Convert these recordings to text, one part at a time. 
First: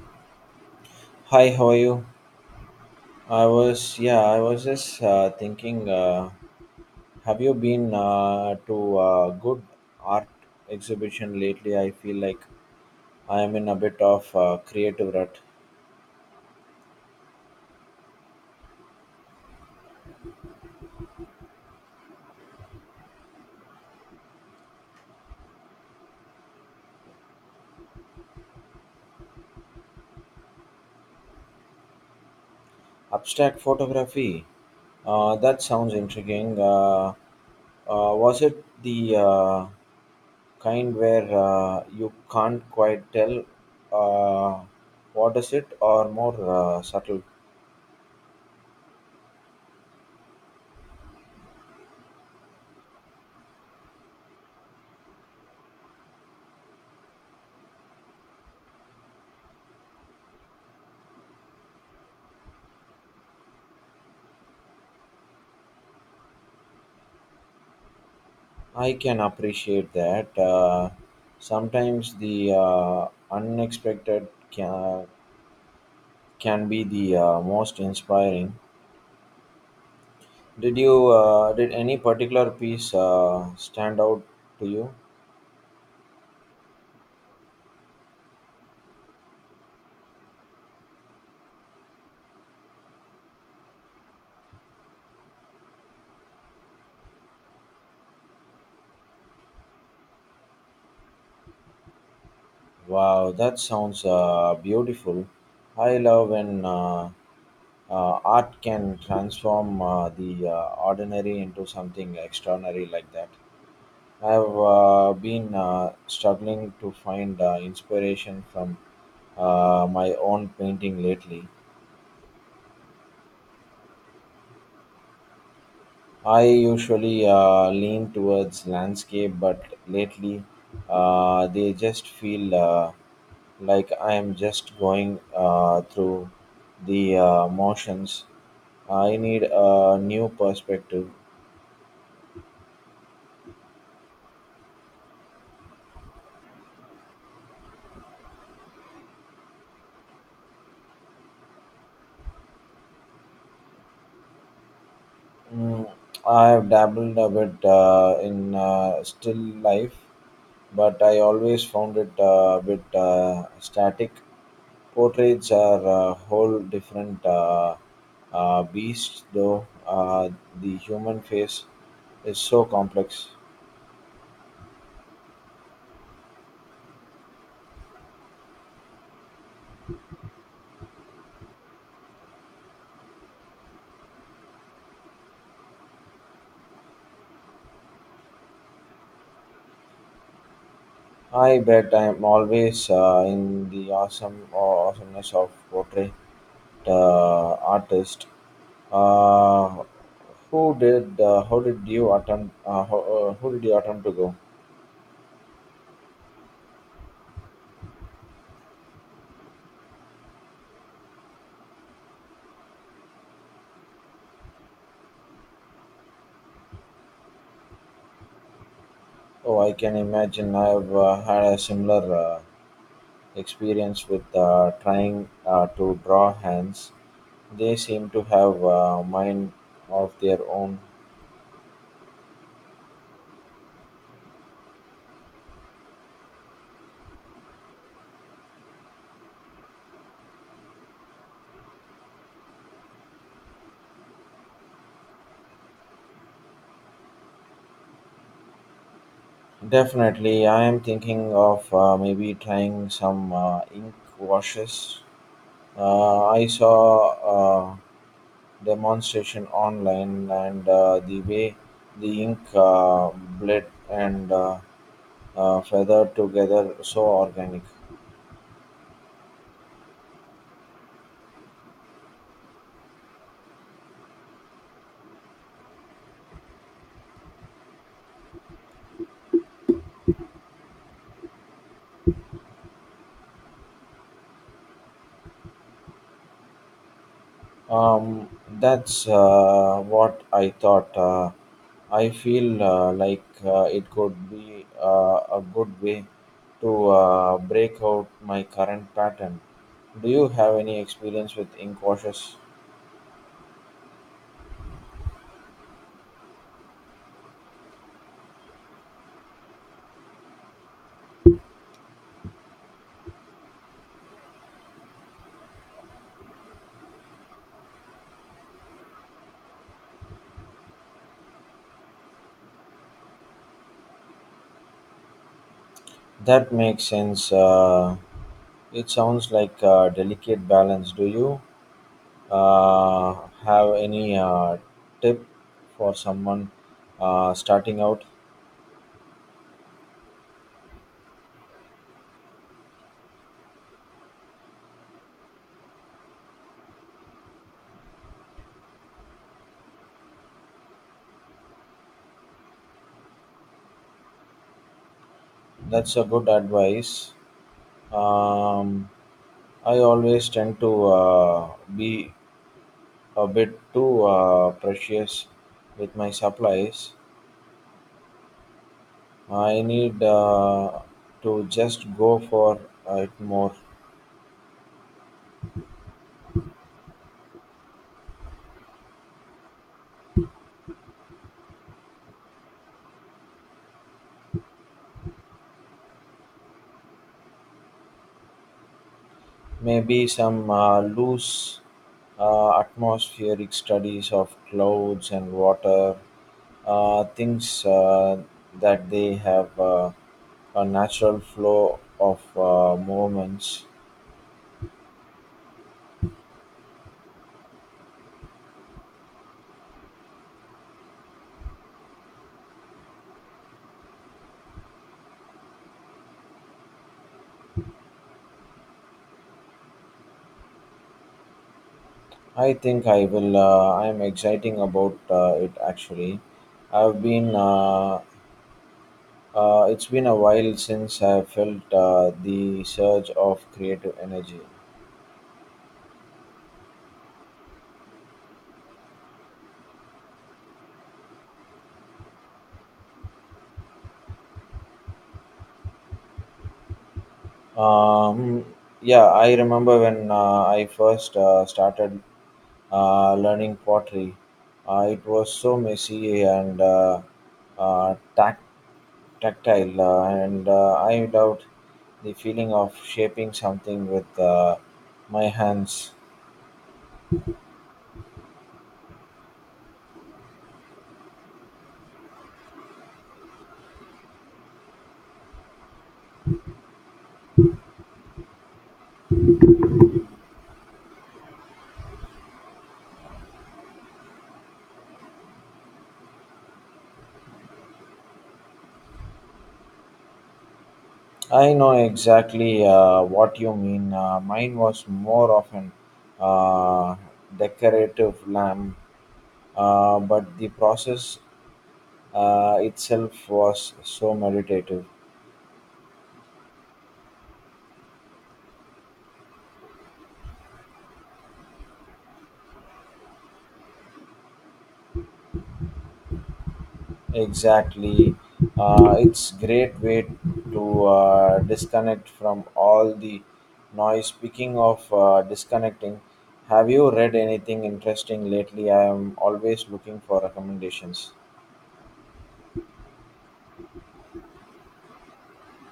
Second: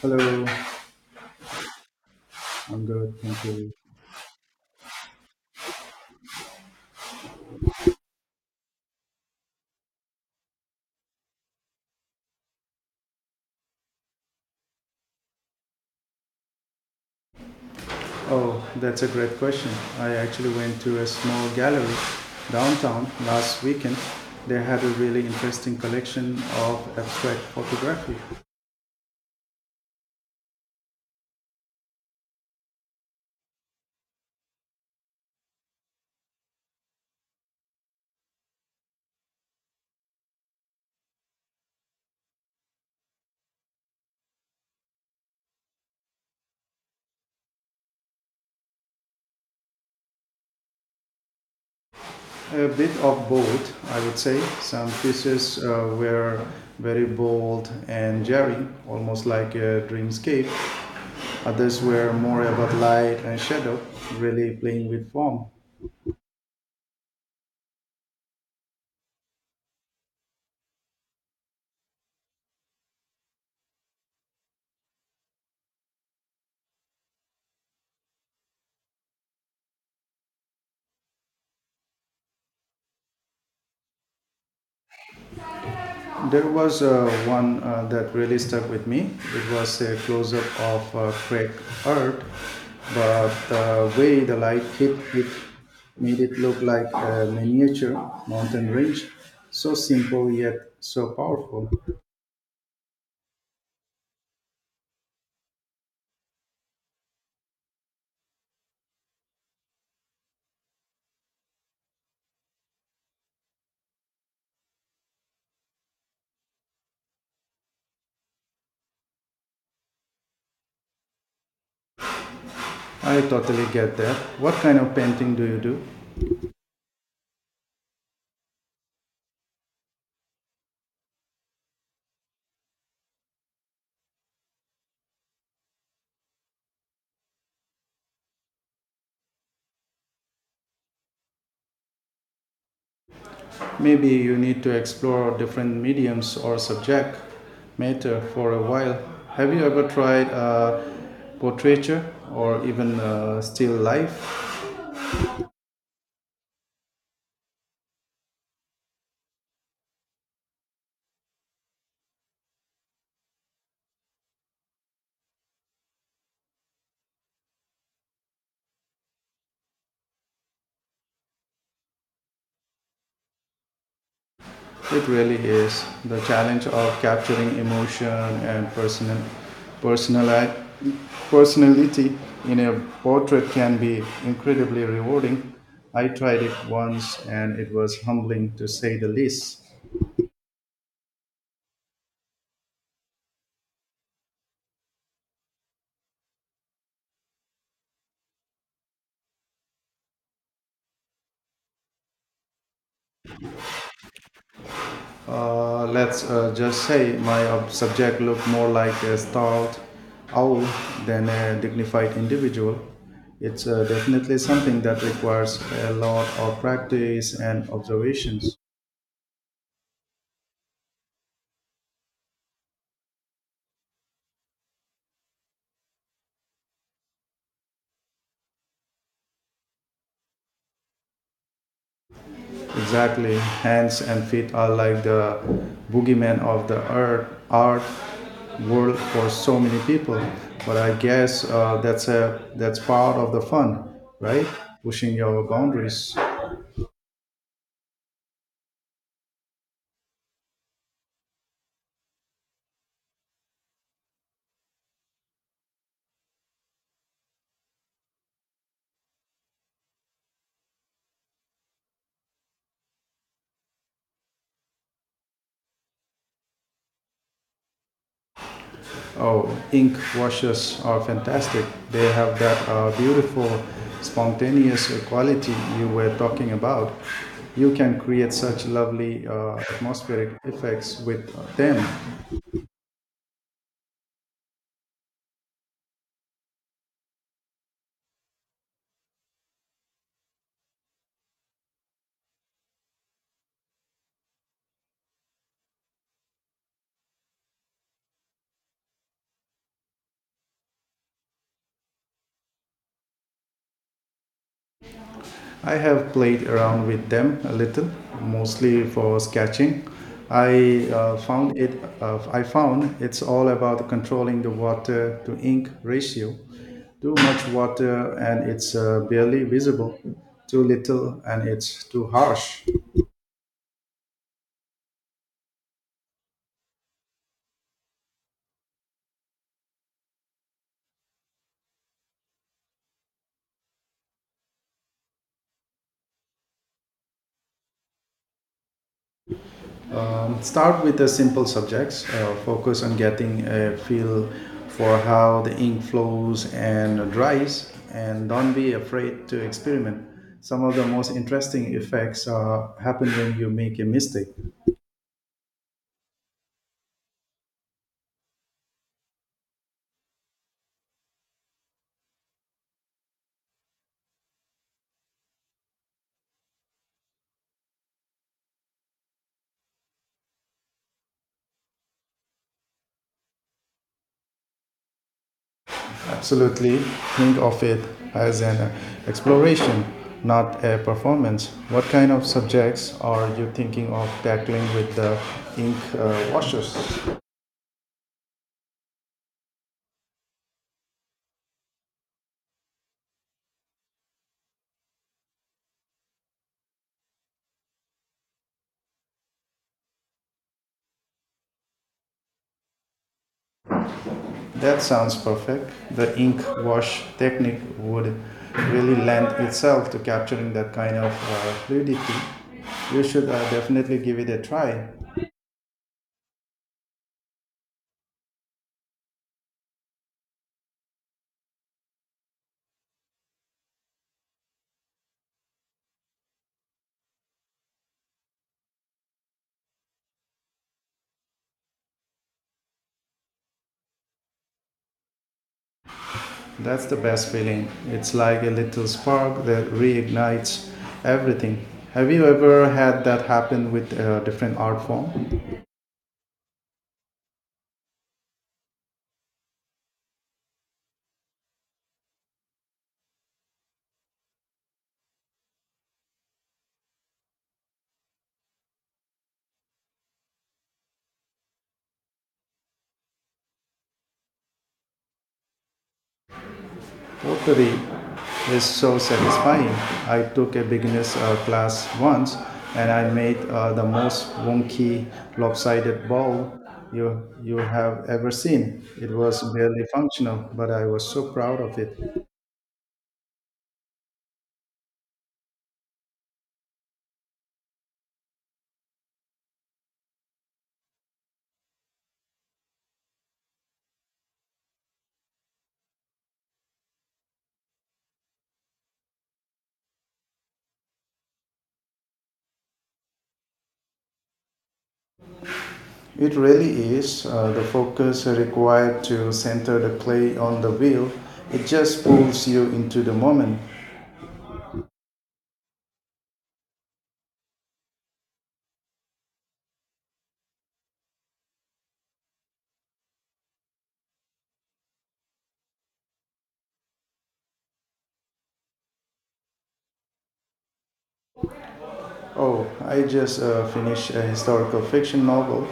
Hello, Hi, how are you? I'm good, thank I you. was, yeah, I was just thinking, have you been to a good art exhibition lately? I feel like I am in a bit of creative rut. Oh, that's a great question. I actually went to a small gallery downtown last weekend. They had a really interesting collection of abstract photography. Abstract photography, that sounds intriguing. Was it the kind where you can't quite tell uh, what is it, or more subtle. A bit of both, I would say. Some pieces were very bold and jarring, almost like a dreamscape. Others were more about light and shadow, really playing with form. I can appreciate that. Sometimes the unexpected can be the most inspiring. Did you did any particular piece stand out to you? There was one that really stuck with me. It was a close up of cracked earth, but the way the light hit it made it look like a miniature mountain range. So simple yet so powerful. Wow, that sounds beautiful. I love when art can transform the ordinary into something extraordinary like that. I've been struggling to find inspiration from my own painting lately. I totally get that. What kind of painting do you do? I usually lean towards landscape, but lately they just feel like I am just going through the motions. I need a new perspective. Maybe you need to explore different mediums or subject matter for a while. Have you ever tried portraiture or even still life? Mm, I have dabbled a bit in still life, but I always found it a bit static. Portraits are a whole different beast, though. The human face is so complex. It really is the challenge of capturing emotion and personali- personality in a portrait can be incredibly rewarding. I tried it once and it was humbling to say the least. I bet I am always in the awesomeness of portrait artist. Uh, who did how did you attempt who did you attempt to go? Let's just say my subject looked more like a stout owl than a dignified individual. It's definitely something that requires a lot of practice and observations. Oh, I can imagine. I've had a similar experience with trying to draw hands. They seem to have a mind of their own. Exactly. Hands and feet are like the boogeyman of the art world for so many people. But I guess that's a that's part of the fun, right? Pushing your boundaries. Definitely, I am thinking of maybe trying some ink washes. I saw uh, demonstration online and the way the ink bled and feathered together so organic. Oh, ink washes are fantastic. They have that beautiful, spontaneous quality you were talking about. You can create such lovely atmospheric effects with them. um, that's what I thought. I feel like it could be a good way to break out my current pattern. Do you have any experience with ink washes? I have played around with them a little, mostly for sketching. I found it's all about controlling the water to ink ratio. Too much water and it's barely visible. Too little and it's too harsh. That makes sense. It sounds like a delicate balance. Do you Uh, have any tip for someone starting out? Start with the simple subjects. Focus on getting a feel for how the ink flows and dries, and don't be afraid to experiment. Some of the most interesting effects happen when you make a mistake. That's a good advice. Um, I always tend to be a bit too precious with my supplies. I need to just go for it more. Absolutely, think of it as an exploration, not a performance. What kind of subjects are you thinking of tackling with the ink washers? Maybe some loose atmospheric studies of clouds and water things that they have a natural flow of movements. That sounds perfect. The ink wash technique would really lend itself to capturing that kind of fluidity. You should definitely give it a try. I think I will. I am exciting about it actually. I've been. It's been a while since I felt the surge of creative energy. That's the best feeling. It's like a little spark that reignites everything. Have you ever had that happen with a different art form? Um, yeah, I remember when I first started learning pottery. It was so messy and uh, tac- tactile, and I loved the feeling of shaping something with my hands. Pottery is so satisfying. I took a beginner's class once and I made the most wonky, lopsided ball you have ever seen. It was barely functional, but I was so proud of it. I know exactly what you mean. Mine was more of an uh, decorative lamp, but the process itself was so meditative. It really is the focus required to center the clay on the wheel. It just pulls you into the moment. Exactly. It's great way to disconnect from all the noise. Speaking of disconnecting, have you read anything interesting lately? I am always looking for recommendations. Oh, I just finished a historical fiction novel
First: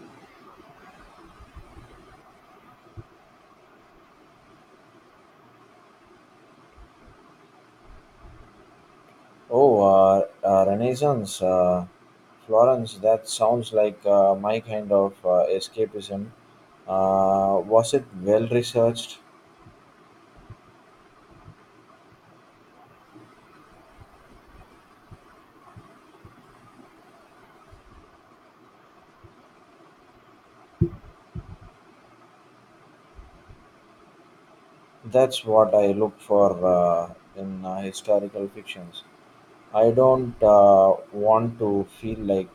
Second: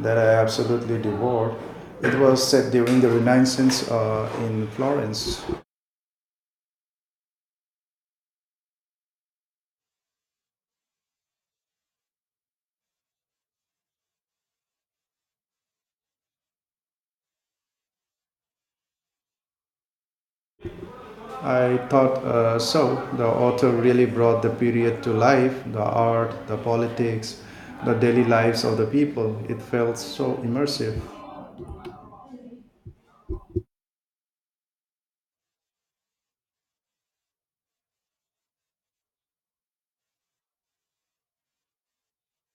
that I absolutely devoured. It was set during the Renaissance in Florence. Oh, Renaissance, Florence, that sounds like my kind of escapism. Was it well researched? I thought so. The author really brought the period to life, the art, the politics, the daily lives of the people. It felt so immersive. That's what I look for in historical fictions. I don't want to feel like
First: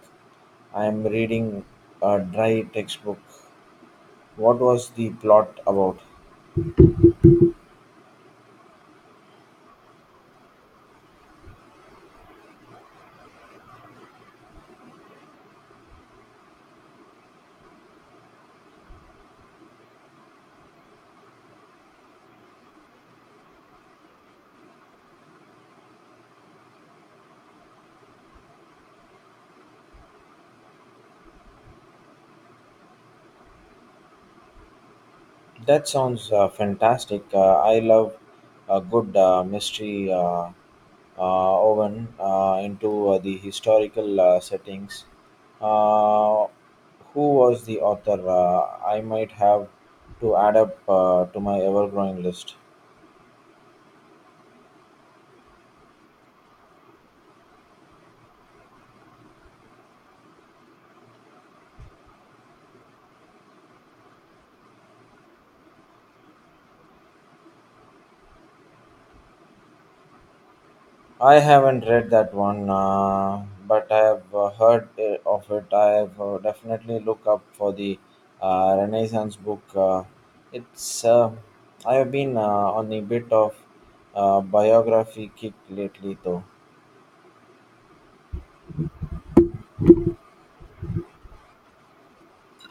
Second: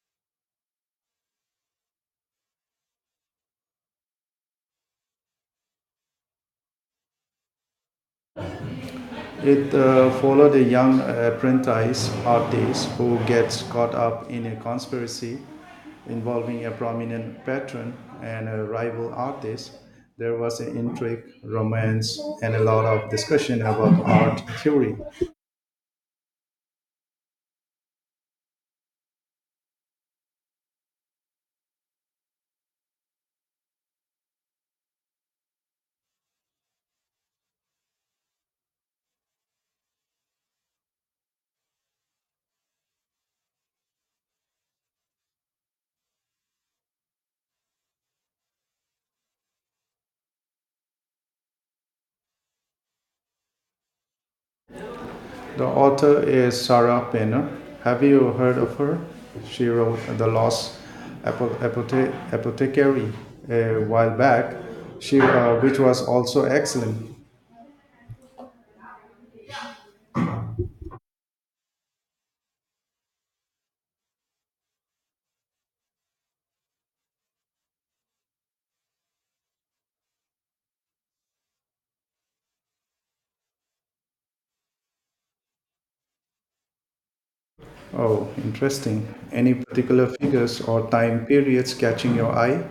I am reading a dry textbook. What was the plot about? It follow the young apprentice artist who gets caught up in a conspiracy involving a prominent patron and a rival artist. There was an intrigue, romance, and a lot of discussion about art theory. That sounds fantastic. I love a good mystery oven into the historical settings. Uh, who was the author? I might have to add up to my ever growing list. The author is Sarah Penner. Have you heard of her? She wrote The Lost Apothecary a while back, which was also excellent. I haven't read that one, but I have heard of it. I have definitely look up for the Renaissance book. It's I have been on a bit of biography kick lately, though. Oh, interesting. Any particular figures or time periods catching your eye?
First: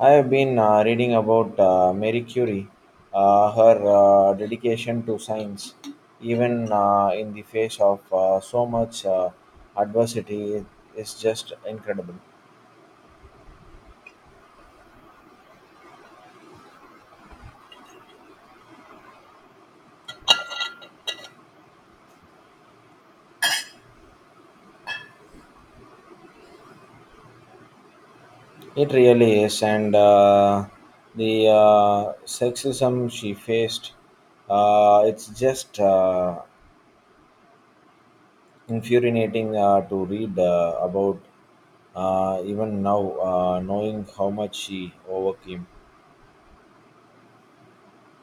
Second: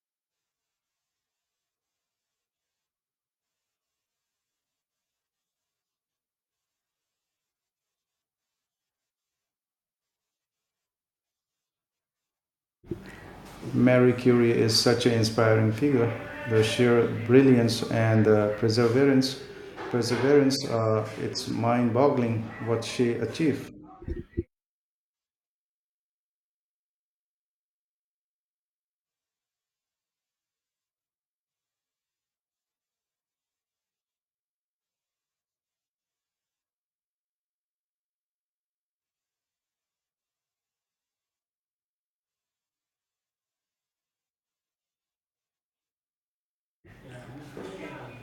I have been reading about Marie Curie, her dedication to science, even in the face of so much adversity, is just incredible. Marie Curie is such an inspiring figure. The sheer brilliance and the perseverance, it's mind-boggling what she achieved. It really is, and the sexism she faced, it's just infuriating to read about, even now, knowing how much she overcame.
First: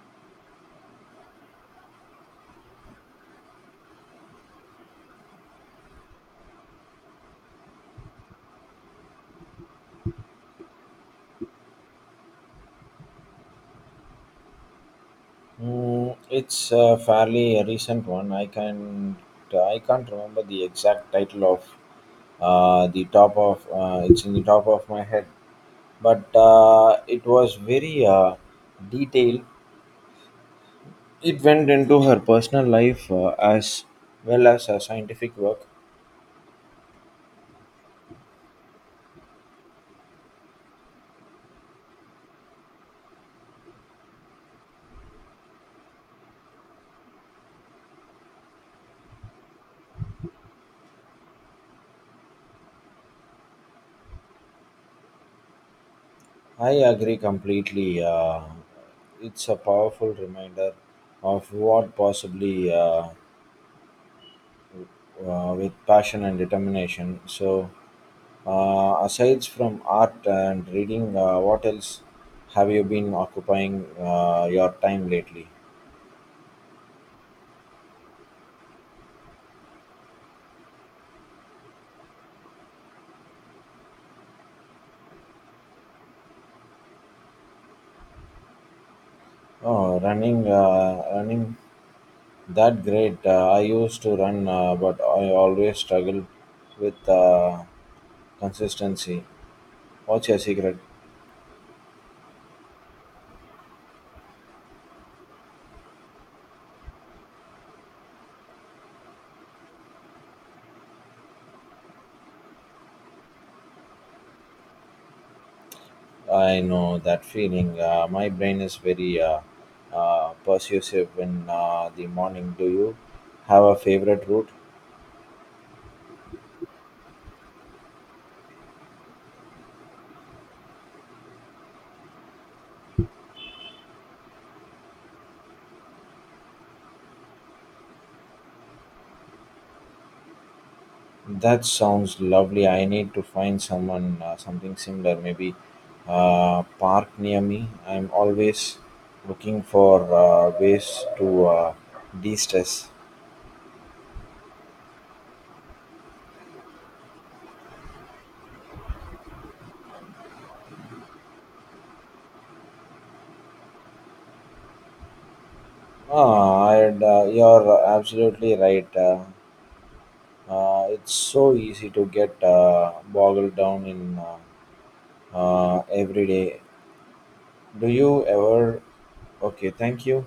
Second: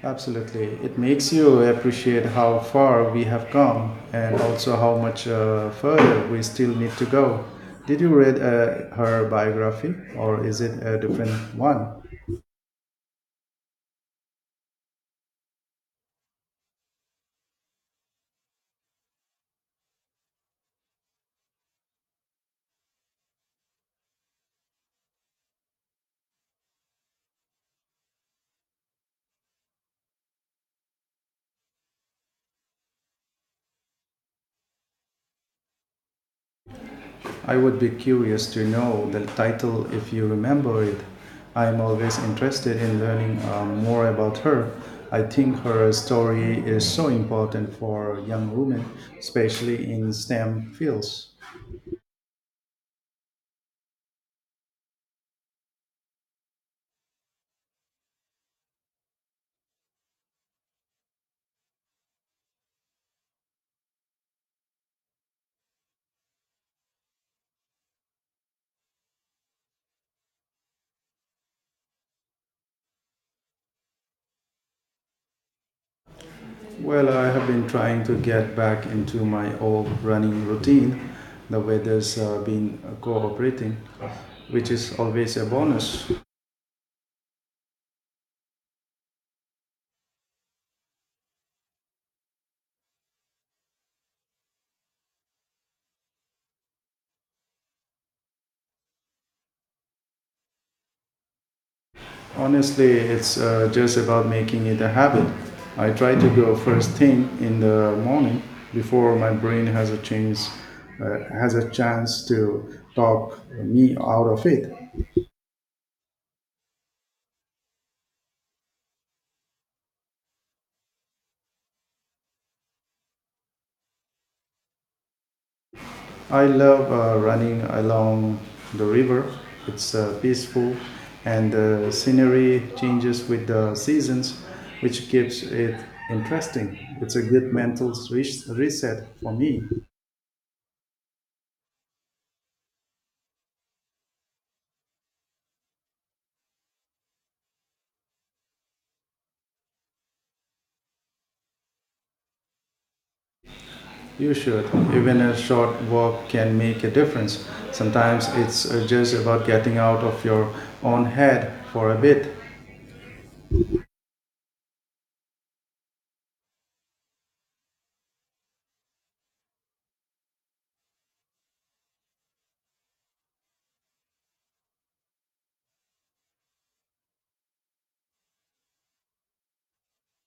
Absolutely. It makes you appreciate how far we have come and also how much further we still need to go. Did you read her biography or is it a different one? Mm, it's fairly a recent one. I can't remember the exact title of the top of it's in the top of my head, but it was very detailed. It went into her personal life as well as her scientific work. I would be curious to know the title if you remember it. I am always interested in learning more about her. I think her story is so important for young women, especially in STEM fields. I agree completely. It's a powerful reminder of what possibly with passion and determination. So, aside from art and reading, what else have you been occupying your time lately? Well, I have been trying to get back into my old running routine. The weather's been cooperating, which is always a bonus. Oh, running, running, that great. I used to run, but I always struggle with. Consistency. What's your secret? Honestly, it's just about making it a habit. I try to go first thing in the morning before my brain has a chance to talk me out of it. I know that feeling. My brain is very persuasive in the morning. Do you have a favorite route? I love running along the river. It's peaceful and the scenery changes with the seasons, which keeps it interesting. It's a good mental reset for me. That sounds lovely. I need to find someone, something similar. Maybe park near me. I'm always looking for ways to de-stress. You should. Even a short walk can make a difference. Sometimes it's just about getting out of your own head for a bit. Ah, I'd, you're absolutely right. It's so easy to get boggled down in every day. Do you ever? Okay, thank you.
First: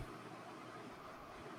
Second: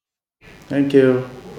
Thank you.